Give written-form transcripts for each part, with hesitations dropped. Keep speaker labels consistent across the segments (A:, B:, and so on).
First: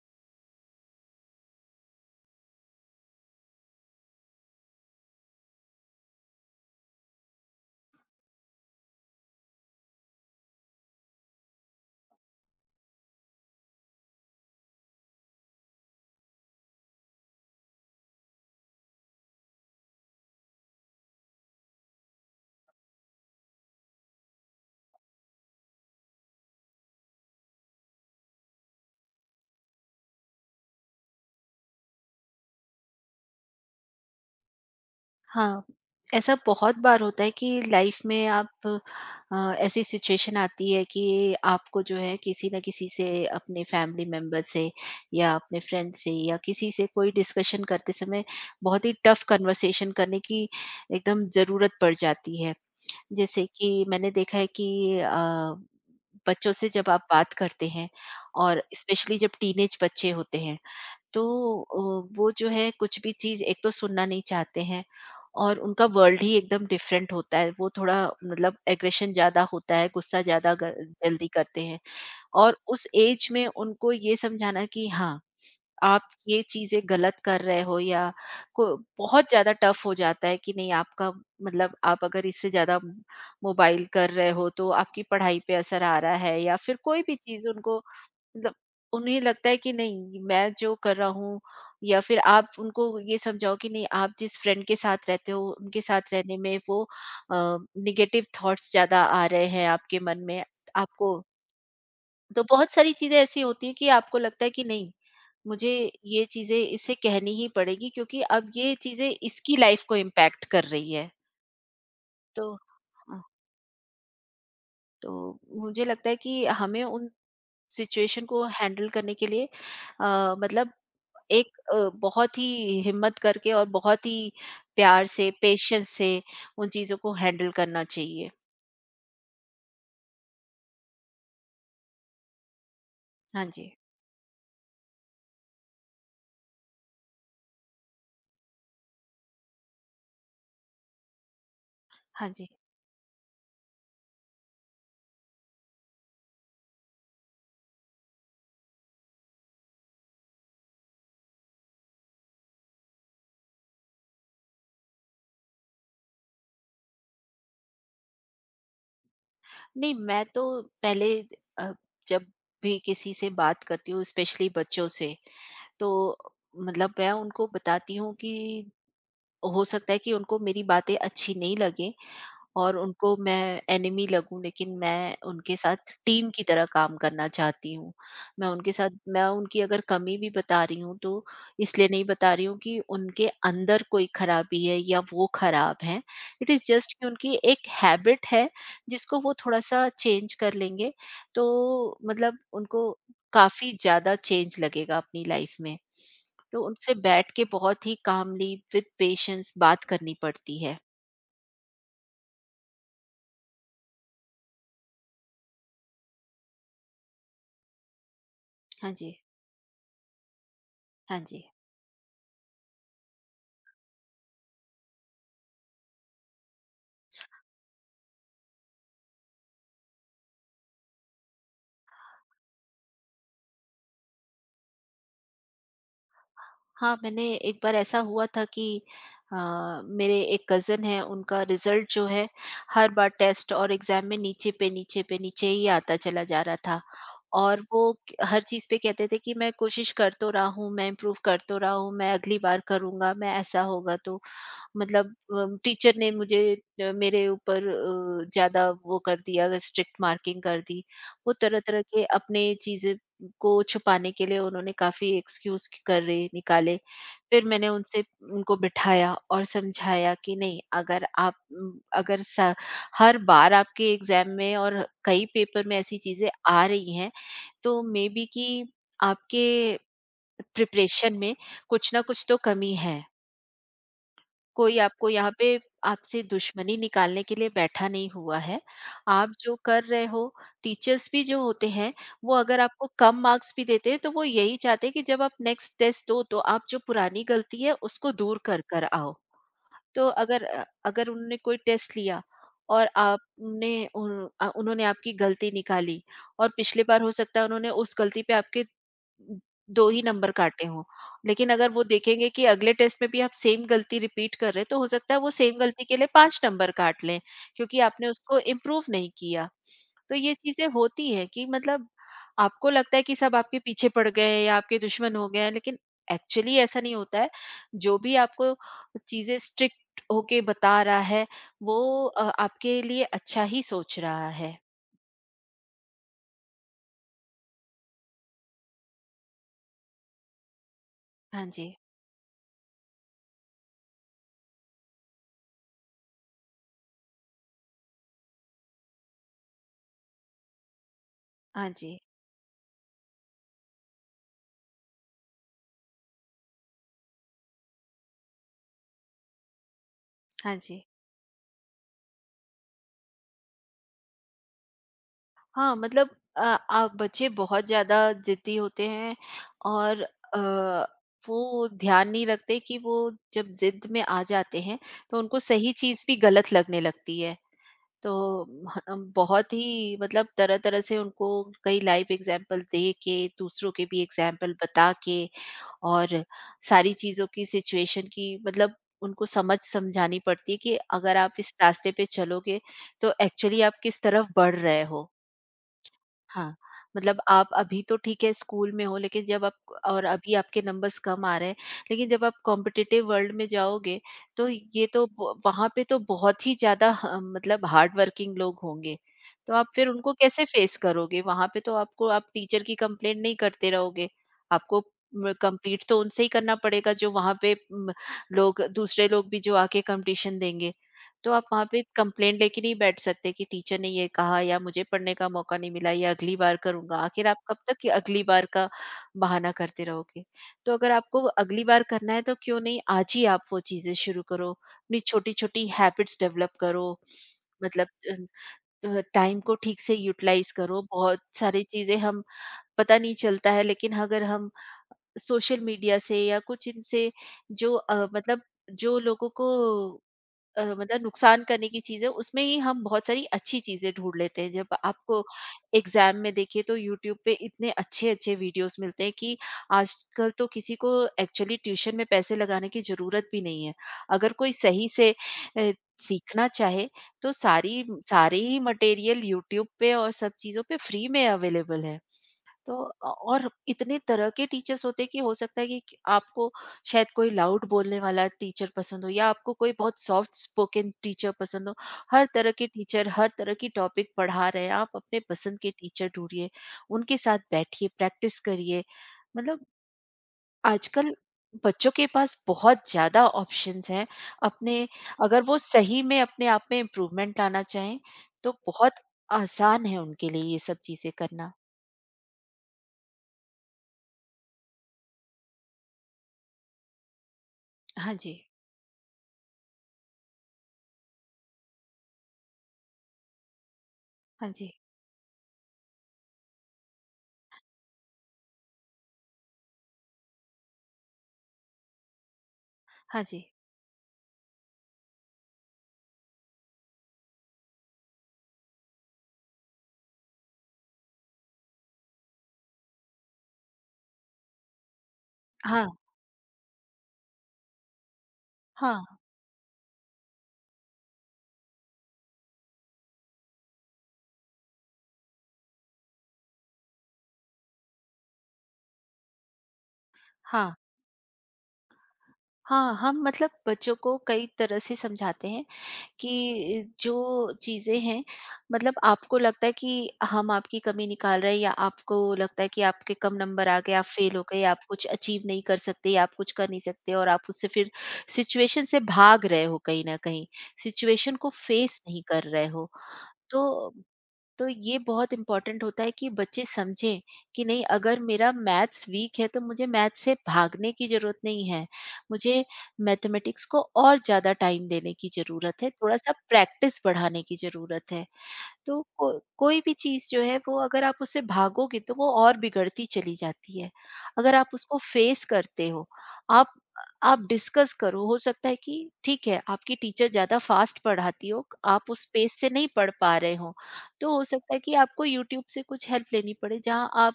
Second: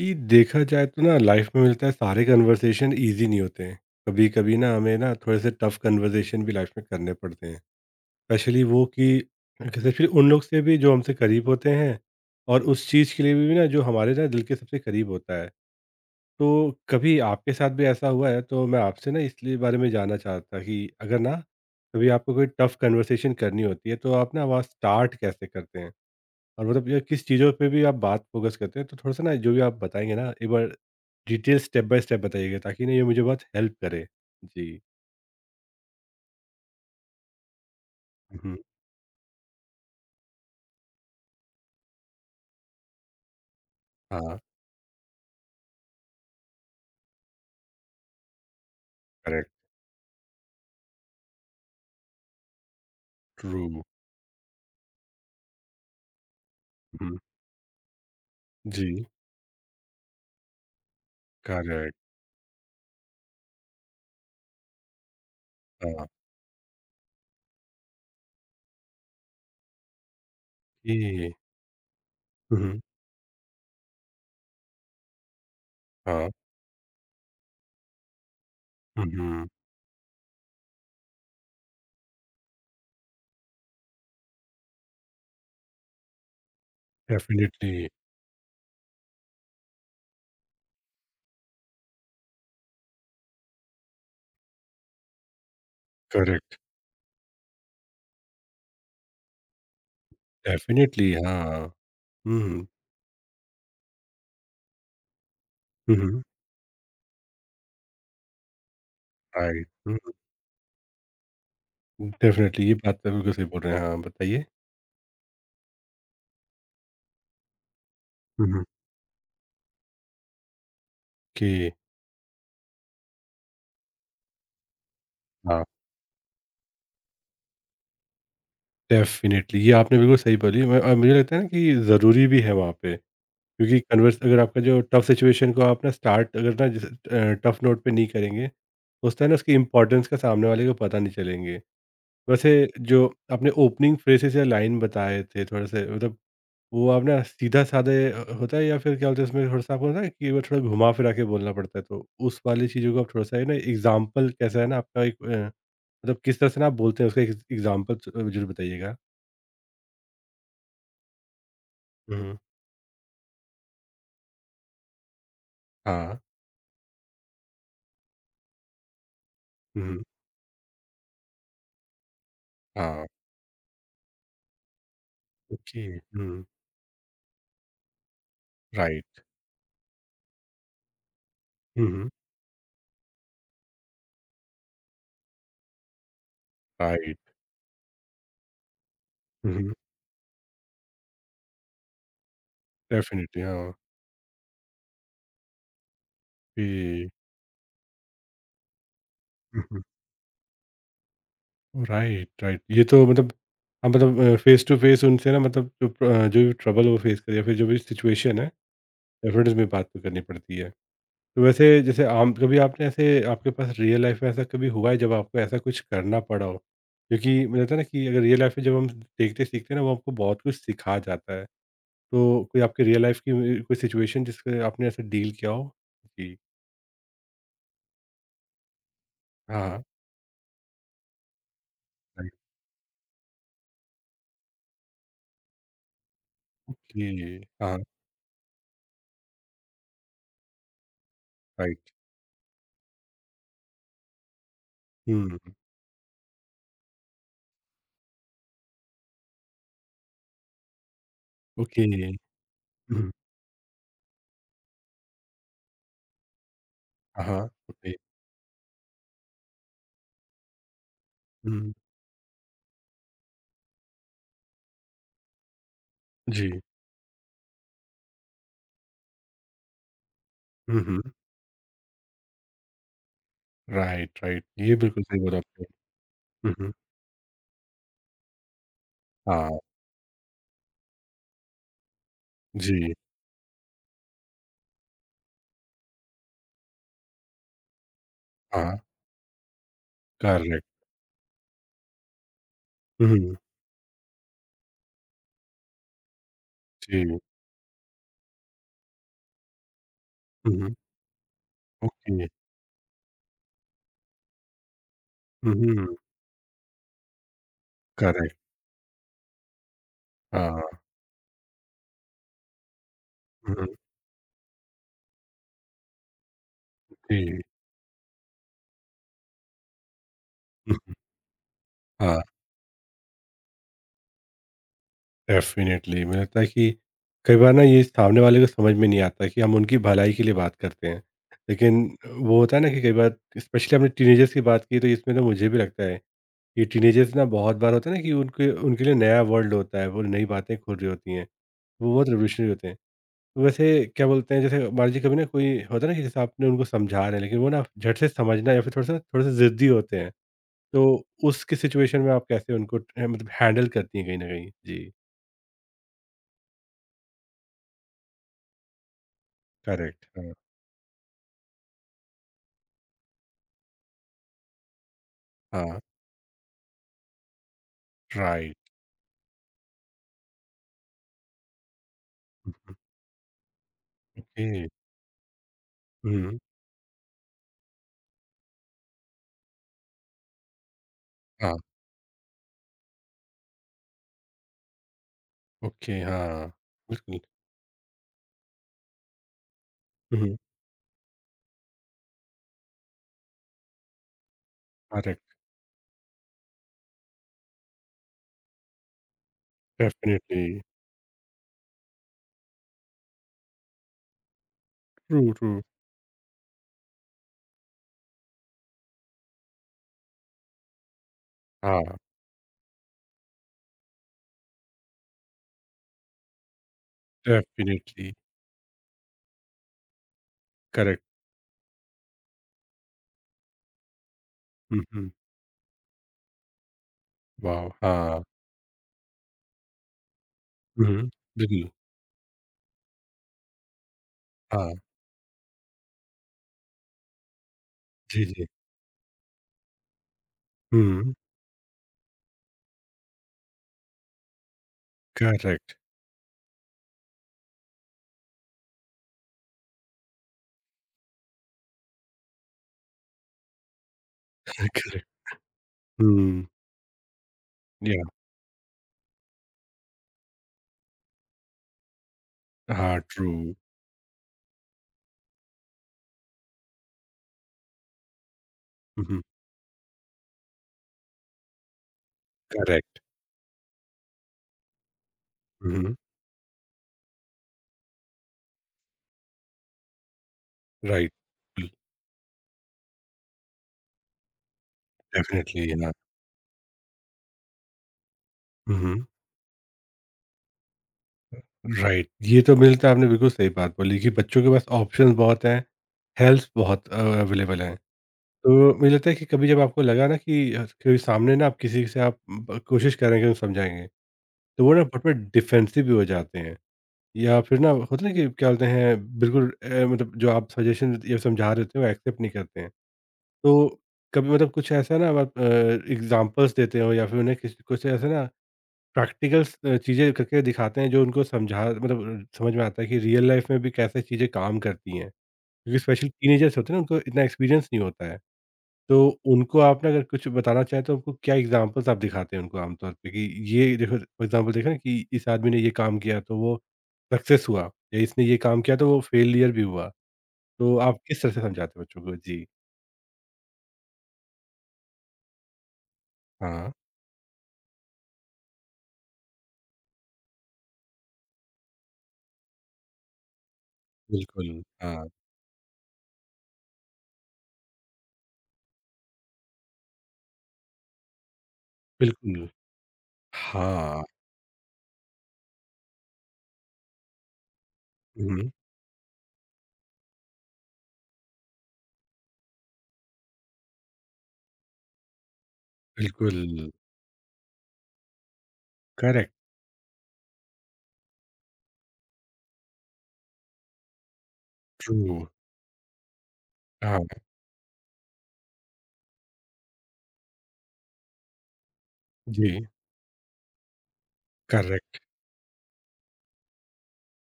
A: ये देखा जाए तो ना लाइफ में मिलता है सारे कन्वर्सेशन इजी नहीं होते हैं। कभी कभी ना हमें ना थोड़े से टफ कन्वर्सेशन भी लाइफ में करने पड़ते हैं। स्पेशली वो कि स्पेशली उन लोग से भी जो हमसे करीब होते हैं और उस चीज़ के लिए भी ना जो हमारे ना दिल के सबसे करीब होता है। तो कभी आपके साथ भी ऐसा हुआ है तो मैं आपसे ना इसलिए बारे में जानना चाहता था कि अगर ना कभी आपको कोई टफ कन्वर्सेशन करनी होती है तो आप ना वहाँ स्टार्ट कैसे करते हैं और मतलब ये किस चीज़ों पे भी आप बात फ़ोकस करते हैं, तो थोड़ा-सा ना जो भी आप बताएँगे ना एक बार डिटेल स्टेप बाय स्टेप बताइएगा ताकि ना ये मुझे बहुत हेल्प करे। जी।
B: हाँ, ऐसा बहुत बार होता है कि लाइफ में
A: हुँ,
B: आप अ, ऐसी सिचुएशन आती है कि आपको जो है किसी न किसी से अपने फैमिली
A: हाँ,
B: मेंबर से या अपने फ्रेंड से या किसी से कोई डिस्कशन करते समय बहुत ही टफ
A: करेक्ट,
B: कन्वर्सेशन करने की एकदम ज़रूरत पड़ जाती है। जैसे
A: ट्रू,
B: कि मैंने देखा है कि बच्चों से जब आप
A: हुँ,
B: बात करते हैं और
A: जी।
B: स्पेशली जब टीनेज बच्चे होते हैं तो
A: करेक्ट,
B: वो जो है कुछ भी चीज़ एक तो सुनना नहीं चाहते हैं और उनका
A: हाँ,
B: वर्ल्ड ही एकदम डिफरेंट होता है। वो थोड़ा मतलब एग्रेशन ज़्यादा होता है, गुस्सा ज़्यादा ग जल्दी
A: ये,
B: करते हैं और
A: हुँ,
B: उस एज में उनको ये समझाना कि हाँ, आप
A: हाँ,
B: ये चीज़ें गलत कर रहे हो या को बहुत
A: हुँ,
B: ज़्यादा टफ हो जाता है कि नहीं आपका मतलब आप अगर इससे ज़्यादा मोबाइल कर रहे हो तो आपकी पढ़ाई पे असर आ रहा है या फिर कोई भी चीज़
A: डेफ़िनिटली,
B: उनको मतलब उन्हें लगता है कि नहीं मैं जो कर रहा हूँ या फिर आप उनको ये समझाओ कि नहीं आप जिस फ्रेंड के साथ रहते हो उनके साथ रहने
A: करेक्ट,
B: में वो निगेटिव थॉट्स ज्यादा आ रहे हैं आपके मन में
A: डेफ़िनिटली,
B: आपको
A: हाँ,
B: तो
A: हुँ,
B: बहुत सारी चीजें ऐसी होती है कि आपको लगता है कि नहीं मुझे
A: हुँ,
B: ये चीजें इसे कहनी ही पड़ेगी क्योंकि अब ये चीजें इसकी
A: राइट,
B: लाइफ को
A: हुँ,
B: इम्पैक्ट कर रही है। तो
A: डेफ़िनिटली ये बात तो
B: हाँ,
A: बिल्कुल सही बोल रहे हैं, हाँ, बताइए?
B: तो मुझे लगता है कि हमें उन सिचुएशन को
A: हुँ,
B: हैंडल करने के लिए मतलब
A: कि
B: बहुत ही हिम्मत करके और बहुत ही प्यार से
A: हाँ,
B: पेशेंस से उन चीज़ों को हैंडल करना चाहिए।
A: डेफ़िनिटली ये आपने बिल्कुल सही बोली, मैं और मुझे लगता है ना कि ज़रूरी भी है वहाँ पे।
B: हाँ जी,
A: क्योंकि कन्वर्स अगर आपका जो टफ सिचुएशन को आप ना स्टार्ट अगर ना जैसे टफ नोट पे नहीं करेंगे, उस टाइम ना उसकी इम्पोर्टेंस का सामने वाले को पता नहीं चलेंगे।
B: हाँ जी।
A: वैसे जो आपने ओपनिंग फ्रेज़ेज़ या लाइन बताए थे थोड़े-से मतलब वो आप ना सीधा-साधे होता है या फिर क्या बोलते हैं उसमें थोड़ा-सा आपको ना कि वो थोड़ा घुमा-फिरा के बोलना पड़ता है, तो उस वाली चीज़ों को आप थोड़ा-सा है ना एग्ज़ाम्पल कैसा है ना आपका एक मतलब किस तरह से ना आप बोलते हैं उसका एक एग्ज़ाम्पल ज ज़रूर बताइएगा?
B: नहीं मैं तो पहले अ,
A: हुँ,
B: जब
A: हुँ।
B: भी किसी से बात करती हूँ स्पेशली बच्चों से, तो
A: हाँ।
B: मतलब मैं उनको बताती हूँ कि हो
A: हुँ,
B: सकता है
A: हुँ।
B: कि उनको मेरी बातें अच्छी नहीं लगे और
A: हाँ,
B: उनको मैं एनिमी लगूं लेकिन मैं उनके
A: ओके।
B: साथ टीम की
A: हुँ,
B: तरह काम करना चाहती हूँ। मैं उनके साथ
A: राइट।
B: मैं उनकी अगर कमी भी बता रही हूँ तो
A: हुँ,
B: इसलिए नहीं
A: हुँ,
B: बता रही हूँ कि उनके अंदर कोई खराबी है या वो खराब हैं। इट इज़ जस्ट कि
A: राइट।
B: उनकी एक हैबिट है जिसको वो
A: हुँ, हुँ।
B: थोड़ा-सा चेंज कर लेंगे तो मतलब उनको
A: डेफ़िनिटली हाँ,
B: काफ़ी ज़्यादा चेंज लगेगा अपनी लाइफ में। तो उनसे
A: ये
B: बैठ के बहुत ही कामली विद पेशेंस
A: हुँ, हुँ।
B: बात करनी पड़ती है।
A: Right, right. ये तो मतलब हाँ, मतलब फ़ेस टू फ़ेस उनसे ना मतलब जो जो भी ट्रबल वो फ़ेस करे या फिर जो भी सिचुएशन है,
B: हाँ जी,
A: डेफ़िनेटली उसमें बात तो करनी पड़ती है।
B: हाँ
A: तो
B: जी।
A: वैसे जैसे आम कभी आपने ऐसे आपके पास रियल लाइफ़ में ऐसा कभी हुआ है जब आपको ऐसा कुछ करना पड़ा हो? क्योंकि मुझे लगता है ना कि अगर रियल लाइफ़ में जब हम देखते सीखते हैं ना वो हमको बहुत कुछ सिखा जाता है। तो कोई आपके रियल लाइफ़ की कोई सिचुएशन जिससे आपने ऐसे डील किया हो? जी।
B: हाँ, मैंने एक बार ऐसा हुआ था कि अ,
A: हाँ, हाँ।
B: मेरे एक कज़न हैं, उनका रिज़ल्ट जो है,
A: राइट।
B: हर बार टेस्ट और एग्ज़ाम में नीचे पे, नीचे पे, नीचे ही आता चला जा रहा था।
A: ओके।
B: और
A: हाँ,
B: वो क हर चीज़ पे कहते थे कि मैं कोशिश कर तो रहा हूँ, मैं इम्प्रूव कर तो रहा
A: राइट।
B: हूँ, मैं अगली बार करूँगा, मैं ऐसा होगा तो।
A: हुँ।
B: मतलब टीचर ने मुझे मेरे ऊपर ज्यादा वो कर दिया, स्ट्रिक्ट मार्किंग कर दी, वो तरह तरह
A: ओके।
B: के अपने चीजें
A: हुँ,
B: को छुपाने के लिए उन्होंने काफी एक्सक्यूज कर रहे निकाले।
A: हाँ,
B: फिर
A: हाँ,
B: मैंने
A: ओके।
B: उनसे उनको बिठाया और समझाया कि नहीं अगर आप
A: हुँ,
B: म, अगर सा- हर बार आपके एग्जाम में और कई पेपर में ऐसी चीजें
A: जी।
B: आ रही हैं तो मे बी कि आपके
A: हुँ, हुँ,
B: प्रिपरेशन में कुछ ना कुछ तो कमी है।
A: Right, right. ये
B: कोई
A: बिल्कुल
B: आपको
A: सही
B: यहाँ
A: बोला
B: पे
A: आपने।
B: आपसे
A: हुँ, हुँ,
B: दुश्मनी निकालने के लिए बैठा नहीं हुआ है। आप जो
A: हाँ,
B: कर रहे हो, टीचर्स भी जो होते हैं, वो अगर आपको
A: जी,
B: कम मार्क्स भी देते हैं तो वो यही चाहते हैं कि जब आप नेक्स्ट टेस्ट दो तो आप जो पुरानी गलती है उसको दूर कर
A: हाँ,
B: कर आओ। तो अगर
A: करेक्ट।
B: अगर उन्होंने कोई टेस्ट लिया और
A: हुँ, हुँ,
B: आपने उन्होंने आपकी गलती निकाली और पिछले बार हो
A: जी।
B: सकता है उन्होंने उस गलती पे आपके 2 ही नंबर
A: हुँ,
B: काटे
A: हुँ,
B: हों। लेकिन अगर वो
A: जी।
B: देखेंगे कि अगले टेस्ट में भी आप सेम गलती रिपीट कर रहे हैं, तो हो सकता है वो
A: हुँ,
B: सेम गलती
A: हुँ,
B: के लिए 5 नंबर काट लें, क्योंकि आपने
A: करेक्ट,
B: उसको इम्प्रूव नहीं किया। तो ये चीज़ें
A: हाँ,
B: होती हैं कि मतलब आपको लगता है कि सब
A: हुँ,
B: आपके
A: हुँ,
B: पीछे पड़ गए हैं या आपके दुश्मन हो गए हैं, लेकिन एक्चुअली ऐसा नहीं होता है।
A: जी।
B: जो भी आपको चीज़ें स्ट्रिक्ट होके बता
A: हुँ,
B: रहा है, वो
A: हाँ,
B: आपके लिए अच्छा ही सोच रहा है।
A: डेफ़िनिटली मुझे लगता है कि कई बार ना ये सामने वाले को समझ में नहीं आता कि हम उनकी भलाई के लिए बात करते हैं।
B: हाँ जी,
A: लेकिन वो होता है ना कि कई बार स्पेशली हमने टीनेजर्स की बात की तो इसमें तो मुझे भी लगता है ये टीनेजर्स ना बहुत बार होता है ना कि उनके उनके लिए नया वर्ल्ड होता है, वो नई बातें खोज रही होती हैं,
B: हाँ
A: वो
B: जी,
A: बहुत रिवोल्यूशनरी होते हैं। तो वैसे क्या बोलते हैं, जैसे मान लीजिए कभी ना कोई होता है ना कि जैसे आपने उनको समझा रहे हैं, लेकिन वो ना झट से समझना या फिर थोड़ा-सा थोड़े-से ज़िद्दी होते हैं,
B: हाँ जी।
A: तो उसकी सिचुएशन में आप कैसे उनको मतलब हैंडल करती हैं कहीं न कहीं? जी।
B: हाँ, मतलब बच्चे बहुत ज्यादा जिद्दी होते हैं और
A: करेक्ट, हाँ।
B: वो ध्यान नहीं रखते कि वो जब जिद में आ जाते हैं तो उनको सही
A: हाँ,
B: चीज भी गलत लगने लगती है। तो
A: राइट।
B: हम बहुत ही मतलब तरह तरह से उनको कई लाइव एग्जाम्पल दे के, दूसरों के भी एग्जाम्पल
A: ओके।
B: बता के, और
A: हुँ,
B: सारी चीजों की सिचुएशन की मतलब उनको समझ समझानी पड़ती है कि अगर आप इस
A: हाँ,
B: रास्ते पे चलोगे तो एक्चुअली आप किस तरफ बढ़ रहे हो।
A: ओके, हाँ,
B: हाँ,
A: बिल्कुल।
B: मतलब आप अभी तो ठीक है स्कूल में हो लेकिन जब आप और अभी
A: हुँ,
B: आपके नंबर्स कम आ रहे हैं, लेकिन जब आप कॉम्पिटिटिव वर्ल्ड में जाओगे, तो ये तो ब
A: करेक्ट,
B: वहाँ पे तो बहुत ही ज़्यादा ह मतलब हार्ड वर्किंग लोग होंगे। तो आप फिर उनको कैसे
A: डेफ़िनिटली।
B: फेस करोगे? वहाँ पे तो आपको आप टीचर की कंप्लेंट नहीं करते रहोगे। आपको
A: ट्रू,
B: म
A: ट्रू।
B: कंप्लीट तो उनसे ही करना पड़ेगा जो वहाँ पे लोग दूसरे लोग भी जो आके कंपटीशन देंगे। तो आप वहाँ पे
A: हाँ,
B: कंप्लेंट लेके नहीं बैठ सकते कि टीचर ने ये कहा या मुझे पढ़ने का मौका नहीं मिला या अगली बार करूँगा। आखिर आप कब तक ये
A: डेफ़िनिटली,
B: अगली बार का बहाना करते रहोगे? तो अगर
A: करेक्ट।
B: आपको अगली बार करना है तो क्यों नहीं आज ही आप वो चीज़ें शुरू करो।
A: हुँ,
B: अपनी
A: हुँ।
B: छोटी-छोटी हैबिट्स डेवलप करो।
A: वाओ!
B: मतलब
A: हाँ।
B: टाइम को ठीक से यूटिलाइज़ करो।
A: हुँ, हुँ।
B: बहुत सारी
A: बिल्कुल।
B: चीज़ें हम पता नहीं चलता है लेकिन अगर हम
A: हाँ।
B: सोशल मीडिया से या कुछ इनसे जो
A: जी,
B: मतलब
A: जी।
B: जो लोगों को मतलब
A: हुँ।
B: नुकसान करने की चीज़ें उसमें ही हम बहुत सारी अच्छी चीज़ें ढूँढ लेते हैं। जब आपको
A: करेक्ट।
B: एग्ज़ाम में देखिए तो यूट्यूब पे इतने अच्छे-अच्छे वीडियोज़ मिलते हैं कि आजकल तो किसी को एक्चुअली ट्यूशन में पैसे लगाने की ज़रूरत भी नहीं है। अगर कोई सही
A: करेक्ट।
B: से अ, सीखना
A: हुँ।
B: चाहे तो सारी
A: या
B: सारे ही मटेरियल यूट्यूब पे और सब चीज़ों पे फ्री में अवेलेबल है। तो
A: हाँ, ट्रू।
B: और इतने तरह के टीचर्स होते हैं कि हो सकता है कि आपको शायद कोई लाउड बोलने वाला टीचर पसंद
A: हुँ,
B: हो
A: हुँ।
B: या आपको कोई बहुत सॉफ्ट स्पोकन टीचर पसंद हो। हर तरह के
A: करेक्ट।
B: टीचर हर तरह की टॉपिक पढ़ा रहे हैं, आप अपने पसंद के
A: हुँ, हुँ।
B: टीचर ढूंढिए, उनके साथ बैठिए, प्रैक्टिस करिए। मतलब आजकल
A: राइट। बिल
B: बच्चों के पास बहुत ज़्यादा ऑप्शंस हैं अपने। अगर वो
A: डेफ़िनिटली हाँ।
B: सही में अपने आप में इम्प्रूवमेंट लाना चाहें तो
A: हुँ,
B: बहुत
A: हुँ।
B: आसान है उनके लिए ये सब चीज़ें करना।
A: राइट। ये तो मुझे लगता है आपने बिल्कुल सही बात बोली कि बच्चों के पास ऑप्शंस बहुत हैं, हेल्प्स बहुत अवेलेबल हैं।
B: हाँ जी,
A: तो मुझे लगता है कि कभी जब आपको लगा ना कि कोई सामने ना आप किसी से आप ब कोशिश कर रहे हैं कि उन्हें समझाएँगे,
B: हाँ
A: तो
B: जी,
A: वो ना फटाफट डिफेंसिव भी हो जाते हैं। या फिर ना होता है ना कि क्या बोलते हैं बिल्कुल मतलब जो आप सजेशन या समझा रहे होते हैं वो एक्सेप्ट नहीं करते हैं।
B: हाँ जी।
A: तो कभी मतलब कुछ ऐसा ना आप एग्ज़ाम्पल्स देते हो या फिर उन्हें किसी कुछ ऐसा ना प्रैक्टिकल्स चीज़ें करके दिखाते हैं जो उनको समझा मतलब समझ में आता है कि रियल लाइफ़ में भी कैसे चीज़ें काम करती हैं। क्योंकि
B: हाँ,
A: स्पेशली टीनेजर्स होते हैं ना उनको इतना एक्सपीरियंस नहीं होता है। तो
B: हाँ,
A: उनको आपने अगर कुछ बताना चाहें तो आपको क्या एग्ज़ाम्पल्स आप दिखाते हैं उनको आम तौर पे कि ये देखो फॉर एग्ज़ाम्पल देखा ना कि इस आदमी ने ये काम किया तो वो सक्सेस हुआ या इसने ये काम किया तो वो फेलियर भी हुआ।
B: हाँ,
A: तो आप किस तरह से समझाते हैं बच्चों को? जी।
B: हाँ, हम मतलब बच्चों को कई तरह से समझाते हैं
A: हाँ,
B: कि जो चीज़ें हैं मतलब आपको लगता है कि हम आपकी कमी निकाल रहे हैं या आपको लगता है कि आपके कम नंबर आ गए, आप फेल हो
A: बिल्कुल,
B: गए, आप कुछ
A: हाँ।
B: अचीव नहीं कर सकते या आप कुछ कर नहीं सकते और आप उससे फिर सिचुएशन से भाग रहे हो कहीं न कहीं, सिचुएशन को फेस नहीं कर
A: बिल्कुल।
B: रहे हो। तो
A: हाँ,
B: तो ये बहुत इम्पोर्टेंट होता है कि बच्चे समझें कि नहीं अगर
A: हुँ,
B: मेरा मैथ्स वीक है तो मुझे मैथ्स से भागने की ज़रूरत नहीं है। मुझे मैथमेटिक्स को और ज़्यादा टाइम देने की ज़रूरत है, थोड़ा-सा
A: बिल्कुल,
B: प्रैक्टिस बढ़ाने की ज़रूरत है। तो
A: करेक्ट,
B: कोई भी चीज़ जो है वो अगर आप उससे भागोगे तो वो और बिगड़ती चली जाती है। अगर आप उसको
A: ट्रू,
B: फेस करते हो, आप
A: हाँ,
B: आप डिस्कस करो, हो सकता है कि ठीक है आपकी टीचर ज़्यादा फास्ट पढ़ाती हो, आप उस
A: जी।
B: पेस से नहीं पढ़ पा रहे हो, तो हो सकता है कि
A: करेक्ट,
B: आपको यूट्यूब से कुछ हेल्प लेनी पड़े जहाँ आप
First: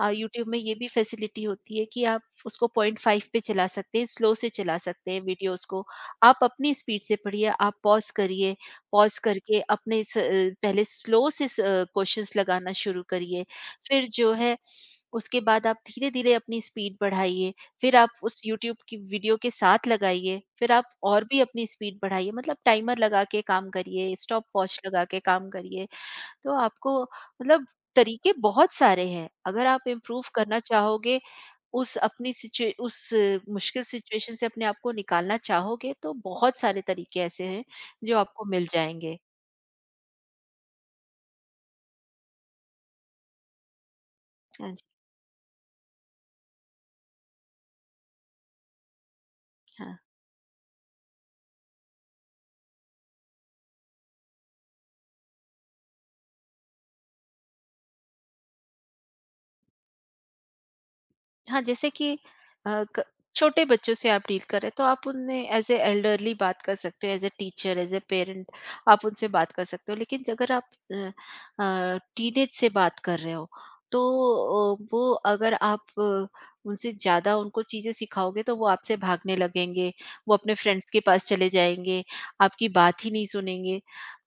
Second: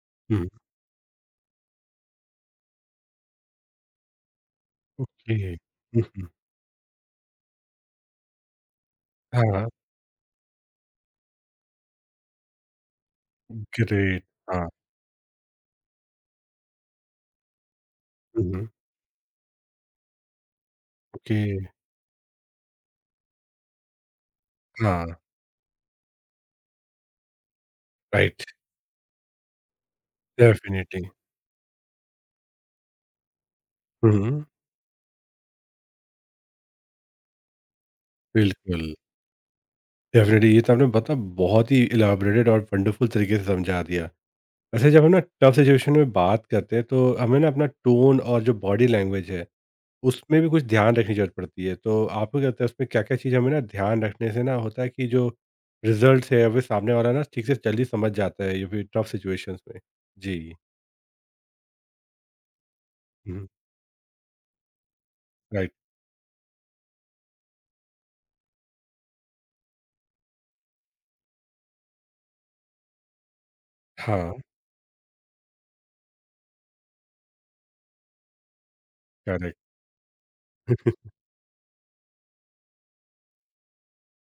A: हुँ,
B: यूट्यूब में ये भी फैसिलिटी होती है कि आप उसको पॉइंट फाइव पे चला सकते हैं, स्लो से चला सकते हैं
A: ओके,
B: वीडियोस को।
A: हुँ, हुँ,
B: आप अपनी स्पीड से पढ़िए, आप पॉज करिए, पॉज़ करके
A: हाँ,
B: पहले स्लो से क्वेश्चंस लगाना शुरू करिए। फिर
A: ग्रेट,
B: जो है
A: हाँ,
B: उसके बाद आप धीरे-धीरे अपनी स्पीड बढ़ाइए। फिर आप उस
A: हुँ, हुँ,
B: यूट्यूब की वीडियो के साथ लगाइए। फिर आप और
A: ओके।
B: भी अपनी स्पीड बढ़ाइए, मतलब टाइमर लगा के काम करिए, स्टॉप वॉच लगा
A: हाँ,
B: के काम करिए। तो आपको मतलब तरीके
A: राइट,
B: बहुत सारे हैं। अगर आप इम्प्रूव करना
A: डेफ़िनिटली,
B: चाहोगे, उस अपनी सिचुए उस अ, मुश्किल सिचुएशन
A: हुँ।
B: से अपने आप को निकालना चाहोगे तो बहुत सारे तरीके ऐसे हैं जो आपको मिल
A: बिल्कुल,
B: जाएँगे।
A: डेफ़िनेटली ये तो आपने मतलब बहुत ही इलैबोरेटेड और वंडरफुल तरीके से समझा दिया।
B: हाँ जी,
A: वैसे जब हम ना टफ सिचुएशन में बात करते हैं तो हमें ना अपना टोन और जो बॉडी लैंग्वेज है,
B: हाँ।
A: उसमें भी कुछ ध्यान रखने की ज़रूरत पड़ती है। तो आपको क्या लगता है उसमें क्या-क्या चीज़ हमें ना ध्यान रखने से ना होता है कि जो रिज़ल्ट्स है वो सामने वाला ना ठीक से जल्दी समझ जाता है या फिर टफ सिचुएशंस में? जी।
B: हाँ, जैसे कि अ, क
A: हुँ,
B: छोटे बच्चों से आप डील कर रहे हैं तो आप उन्हें एज़
A: राइट।
B: ए एल्डरली बात कर सकते हो, as a teacher, as a parent आप उनसे बात कर सकते हो। लेकिन अगर आप अ टीनेज से बात कर रहे हो तो
A: हाँ,
B: वो अगर आप अ, उनसे ज़्यादा उनको चीज़ें सिखाओगे तो वो आपसे भागने
A: करेक्ट।
B: लगेंगे, वो अपने फ्रेंड्स के पास चले जाएँगे, आपकी बात ही नहीं सुनेंगे।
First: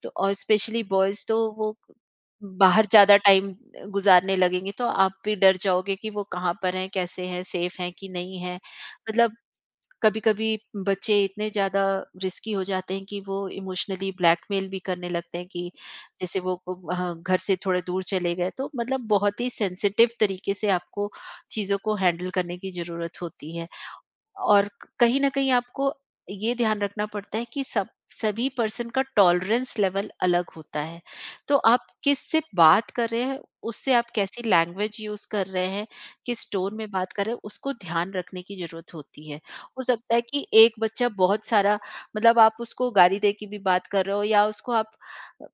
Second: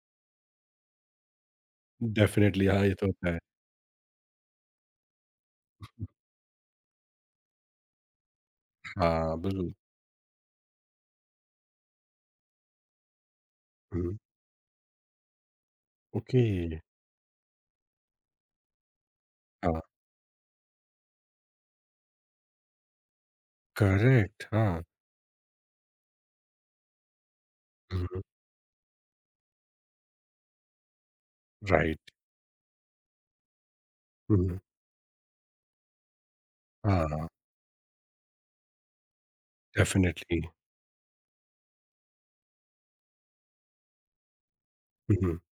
B: तो और स्पेशली बॉयज़ तो वो
A: डेफ़िनेटली हाँ,
B: बाहर
A: ये तो
B: ज़्यादा
A: होता है।
B: टाइम गुज़ारने लगेंगे, तो आप भी डर जाओगे कि वो कहाँ पर हैं, कैसे हैं, सेफ़ हैं कि नहीं हैं।
A: हाँ,
B: मतलब
A: बिल्कुल।
B: कभी-कभी बच्चे इतने ज़्यादा रिस्की हो जाते हैं कि वो इमोशनली
A: हुँ,
B: ब्लैकमेल भी करने लगते हैं कि जैसे
A: ओके।
B: वो ब ह घर से थोड़ा दूर चले गए, तो मतलब बहुत ही
A: हाँ,
B: सेंसिटिव तरीके से आपको चीज़ों को हैंडल करने की ज़रूरत होती है।
A: करेक्ट
B: और
A: हाँ।
B: क कहीं न कहीं आपको ये ध्यान रखना पड़ता है कि सब
A: हुँ।
B: सभी पर्सन का टॉलरेंस लेवल अलग होता है। तो आप
A: राइट।
B: किससे बात कर रहे हैं, उससे आप कैसी
A: हुँ,
B: लैंग्वेज यूज़ कर रहे हैं, किस टोन में बात कर
A: हाँ,
B: रहे हैं, उसको ध्यान रखने की ज़रूरत होती है। हो सकता है
A: डेफ़िनिटली।
B: कि एक बच्चा बहुत सारा मतलब आप उसको गाली दे के भी बात कर रहे हो या उसको आप
A: हुँ,
B: अ,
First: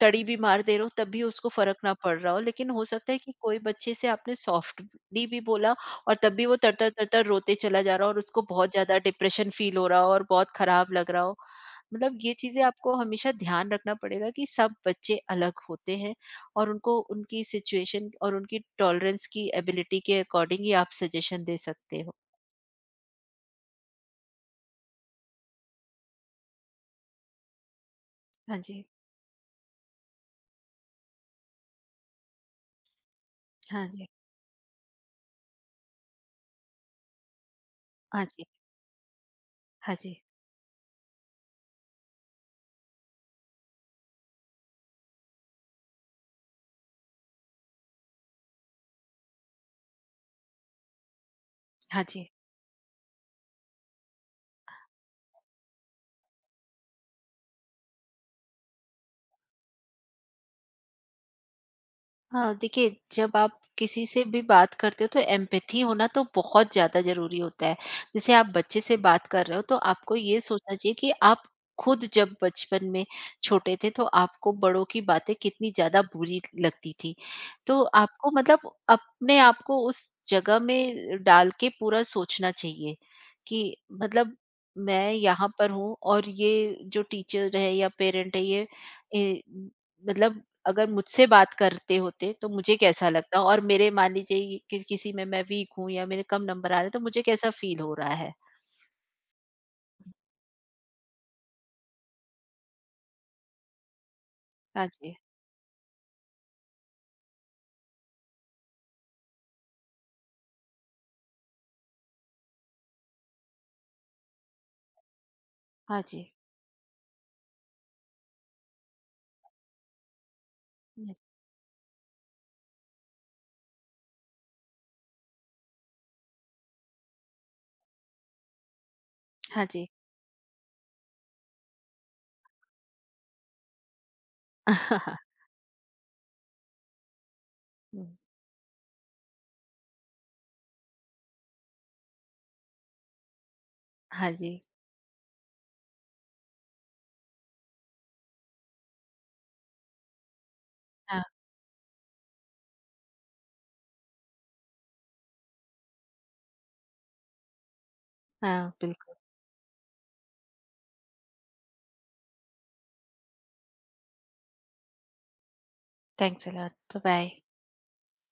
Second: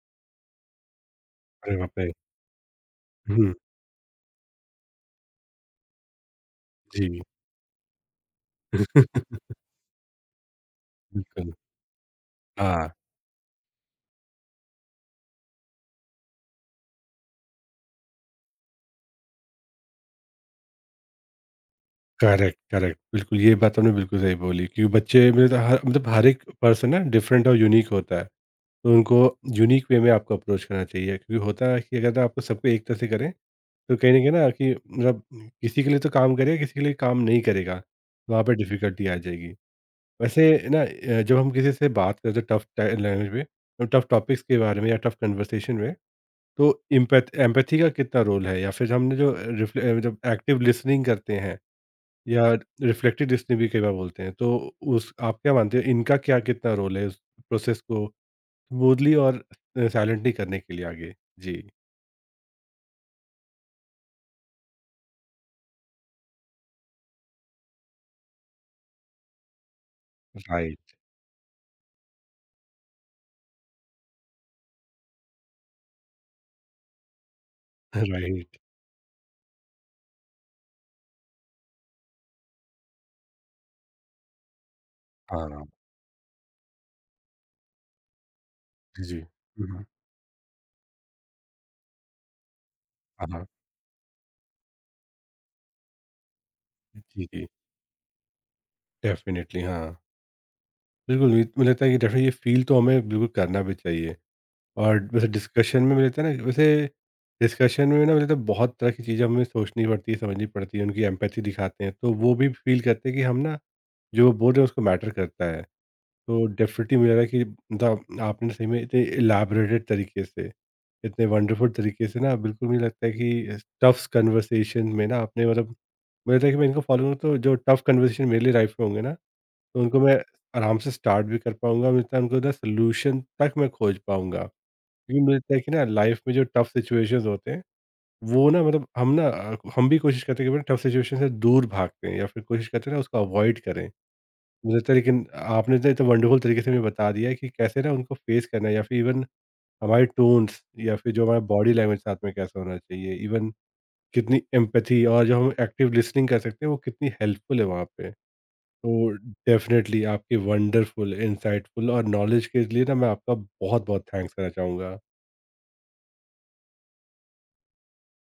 B: तड़ी भी मार दे रहे हो तब भी उसको
A: अरे
B: फ़र्क ना
A: बाप रे!
B: पड़ रहा हो। लेकिन हो सकता है कि
A: हुँ,
B: कोई बच्चे से आपने सॉफ्टली भी बोला और तब भी वो तर-तर,
A: जी।
B: तर-तर रोते चला जा रहा हो और उसको बहुत ज़्यादा डिप्रेशन फील हो रहा हो और बहुत खराब लग रहा हो।
A: बिल्कुल,
B: मतलब ये चीज़ें
A: हाँ,
B: आपको हमेशा ध्यान रखना पड़ेगा कि सब बच्चे अलग होते हैं और उनको उनकी सिचुएशन और उनकी टॉलरेंस की एबिलिटी के अकॉर्डिंग ही आप सजेशन दे सकते हो।
A: Correct, correct. बिल्कुल, ये बात आपने बिल्कुल सही बोली क्योंकि बच्चे मतलब हर एक पर्सन ना डिफरेंट और यूनिक होता है,
B: हाँ जी,
A: तो उनको यूनिक वे में आपको अप्रोच करना चाहिए क्योंकि होता है कि अगर आपको सबको एक तरह से करें,
B: हाँ
A: तो
B: जी,
A: कहीं न कहीं ना कि मतलब किसी के लिए तो काम करेगा, किसी के लिए काम नहीं करेगा,
B: हाँ
A: वहाँ
B: जी,
A: पे डिफ़िकल्टी आ जाएगी।
B: हाँ जी,
A: वैसे ना जब हम किसी से बात करते हैं टफ लैंग्वेज में टफ टॉपिक्स के बारे में या टफ कन्वर्सेशन में तो एम्पैथ एम्पैथी का कितना रोल है या फिर हमने जो जब एक्टिव लिसनिंग करते हैं
B: हाँ जी।
A: या रिफ्लेक्टिव लिसनिंग भी कई बार बोलते हैं तो उस आप क्या मानते हो इनका क्या कितना रोल है उस प्रोसेस को स्मूथली और साइलेंटली करने के लिए आगे जी।
B: हाँ, देखिए जब आप किसी से भी बात करते हो तो एम्पैथी होना तो बहुत ज़्यादा ज़रूरी होता है। जैसे आप बच्चे से बात कर रहे हो तो आपको ये सोचना
A: राइट।
B: चाहिए कि आप खुद जब बचपन में छोटे थे तो आपको बड़ों की बातें कितनी ज़्यादा बुरी लगती थी। तो आपको
A: राइट।
B: मतलब अपने आप को उस जगह में डाल के पूरा सोचना चाहिए कि मतलब मैं यहाँ
A: हाँ
B: पर हूँ और ये जो टीचर है या पेरेंट है ये
A: जी।
B: ए,
A: हम्म,
B: मतलब अगर मुझसे बात करते होते तो मुझे कैसा लगता,
A: हाँ
B: और मेरे मान लीजिए कि किसी में मैं वीक हूँ या मेरे कम नंबर आ रहे हैं तो मुझे
A: जी जी,
B: कैसा फील हो रहा है।
A: डेफिनेटली हाँ, बिल्कुल। मुझे मुझे लगता है कि डेफिनेटली ये फील तो हमें बिल्कुल करना भी चाहिए।
B: हाँ
A: और
B: जी,
A: वैसे डिस्कशन में मिलता है ना वैसे डिस्कशन में ना मतलब बहुत तरह की चीज़ें हमें सोचनी पड़ती है समझनी पड़ती है उनकी एम्पैथी दिखाते हैं तो वो भी फील करते हैं कि हम ना जो वो बोल रहे हैं उसको मैटर करता है।
B: हाँ जी,
A: तो डेफिनेटली मुझे लग रहा है कि मतलब आपने सही में इतने इलाबरेटेड तरीके से
B: हुँ,
A: इतने वंडरफुल तरीके से ना बिल्कुल मुझे लगता है कि टफ कन्वर्सेशन में ना आपने मतलब मुझे लगता है कि मैं इनको फॉलो करूँ तो जो टफ कन्वर्सेशन मेरे लिए लाइफ में होंगे ना तो
B: हाँ जी।
A: उनको मैं आराम से स्टार्ट भी कर पाऊंगा मिलता है उनको ना सोल्यूशन तक मैं खोज पाऊंगा। लेकिन मुझे लगता है कि ना लाइफ में जो टफ सिचुएशंस होते हैं
B: हुँ,
A: वो ना मतलब हम ना हम भी कोशिश करते हैं कि टफ सिचुएशन से दूर भागते हैं या फिर कोशिश करते हैं ना उसको अवॉइड करें
B: हाँ जी,
A: मुझे लगता है। लेकिन आपने तो इतना वंडरफुल तरीके से हमें बता दिया है कि कैसे ना उनको फेस करना है या फिर इवन हमारे टोन्स या फिर
B: हाँ,
A: जो हमारा बॉडी लैंग्वेज साथ में कैसा होना चाहिए इवन कितनी एम्पथी और जो हम एक्टिव लिसनिंग कर सकते हैं वो कितनी हेल्पफुल है वहाँ पे।
B: हाँ,
A: तो
B: बिल्कुल।
A: डेफिनेटली आपके वंडरफुल इंसाइटफुल और नॉलेज के लिए ना मैं आपका बहुत बहुत थैंक्स करना चाहूँगा।
B: Thanks a lot. बाय-बाय।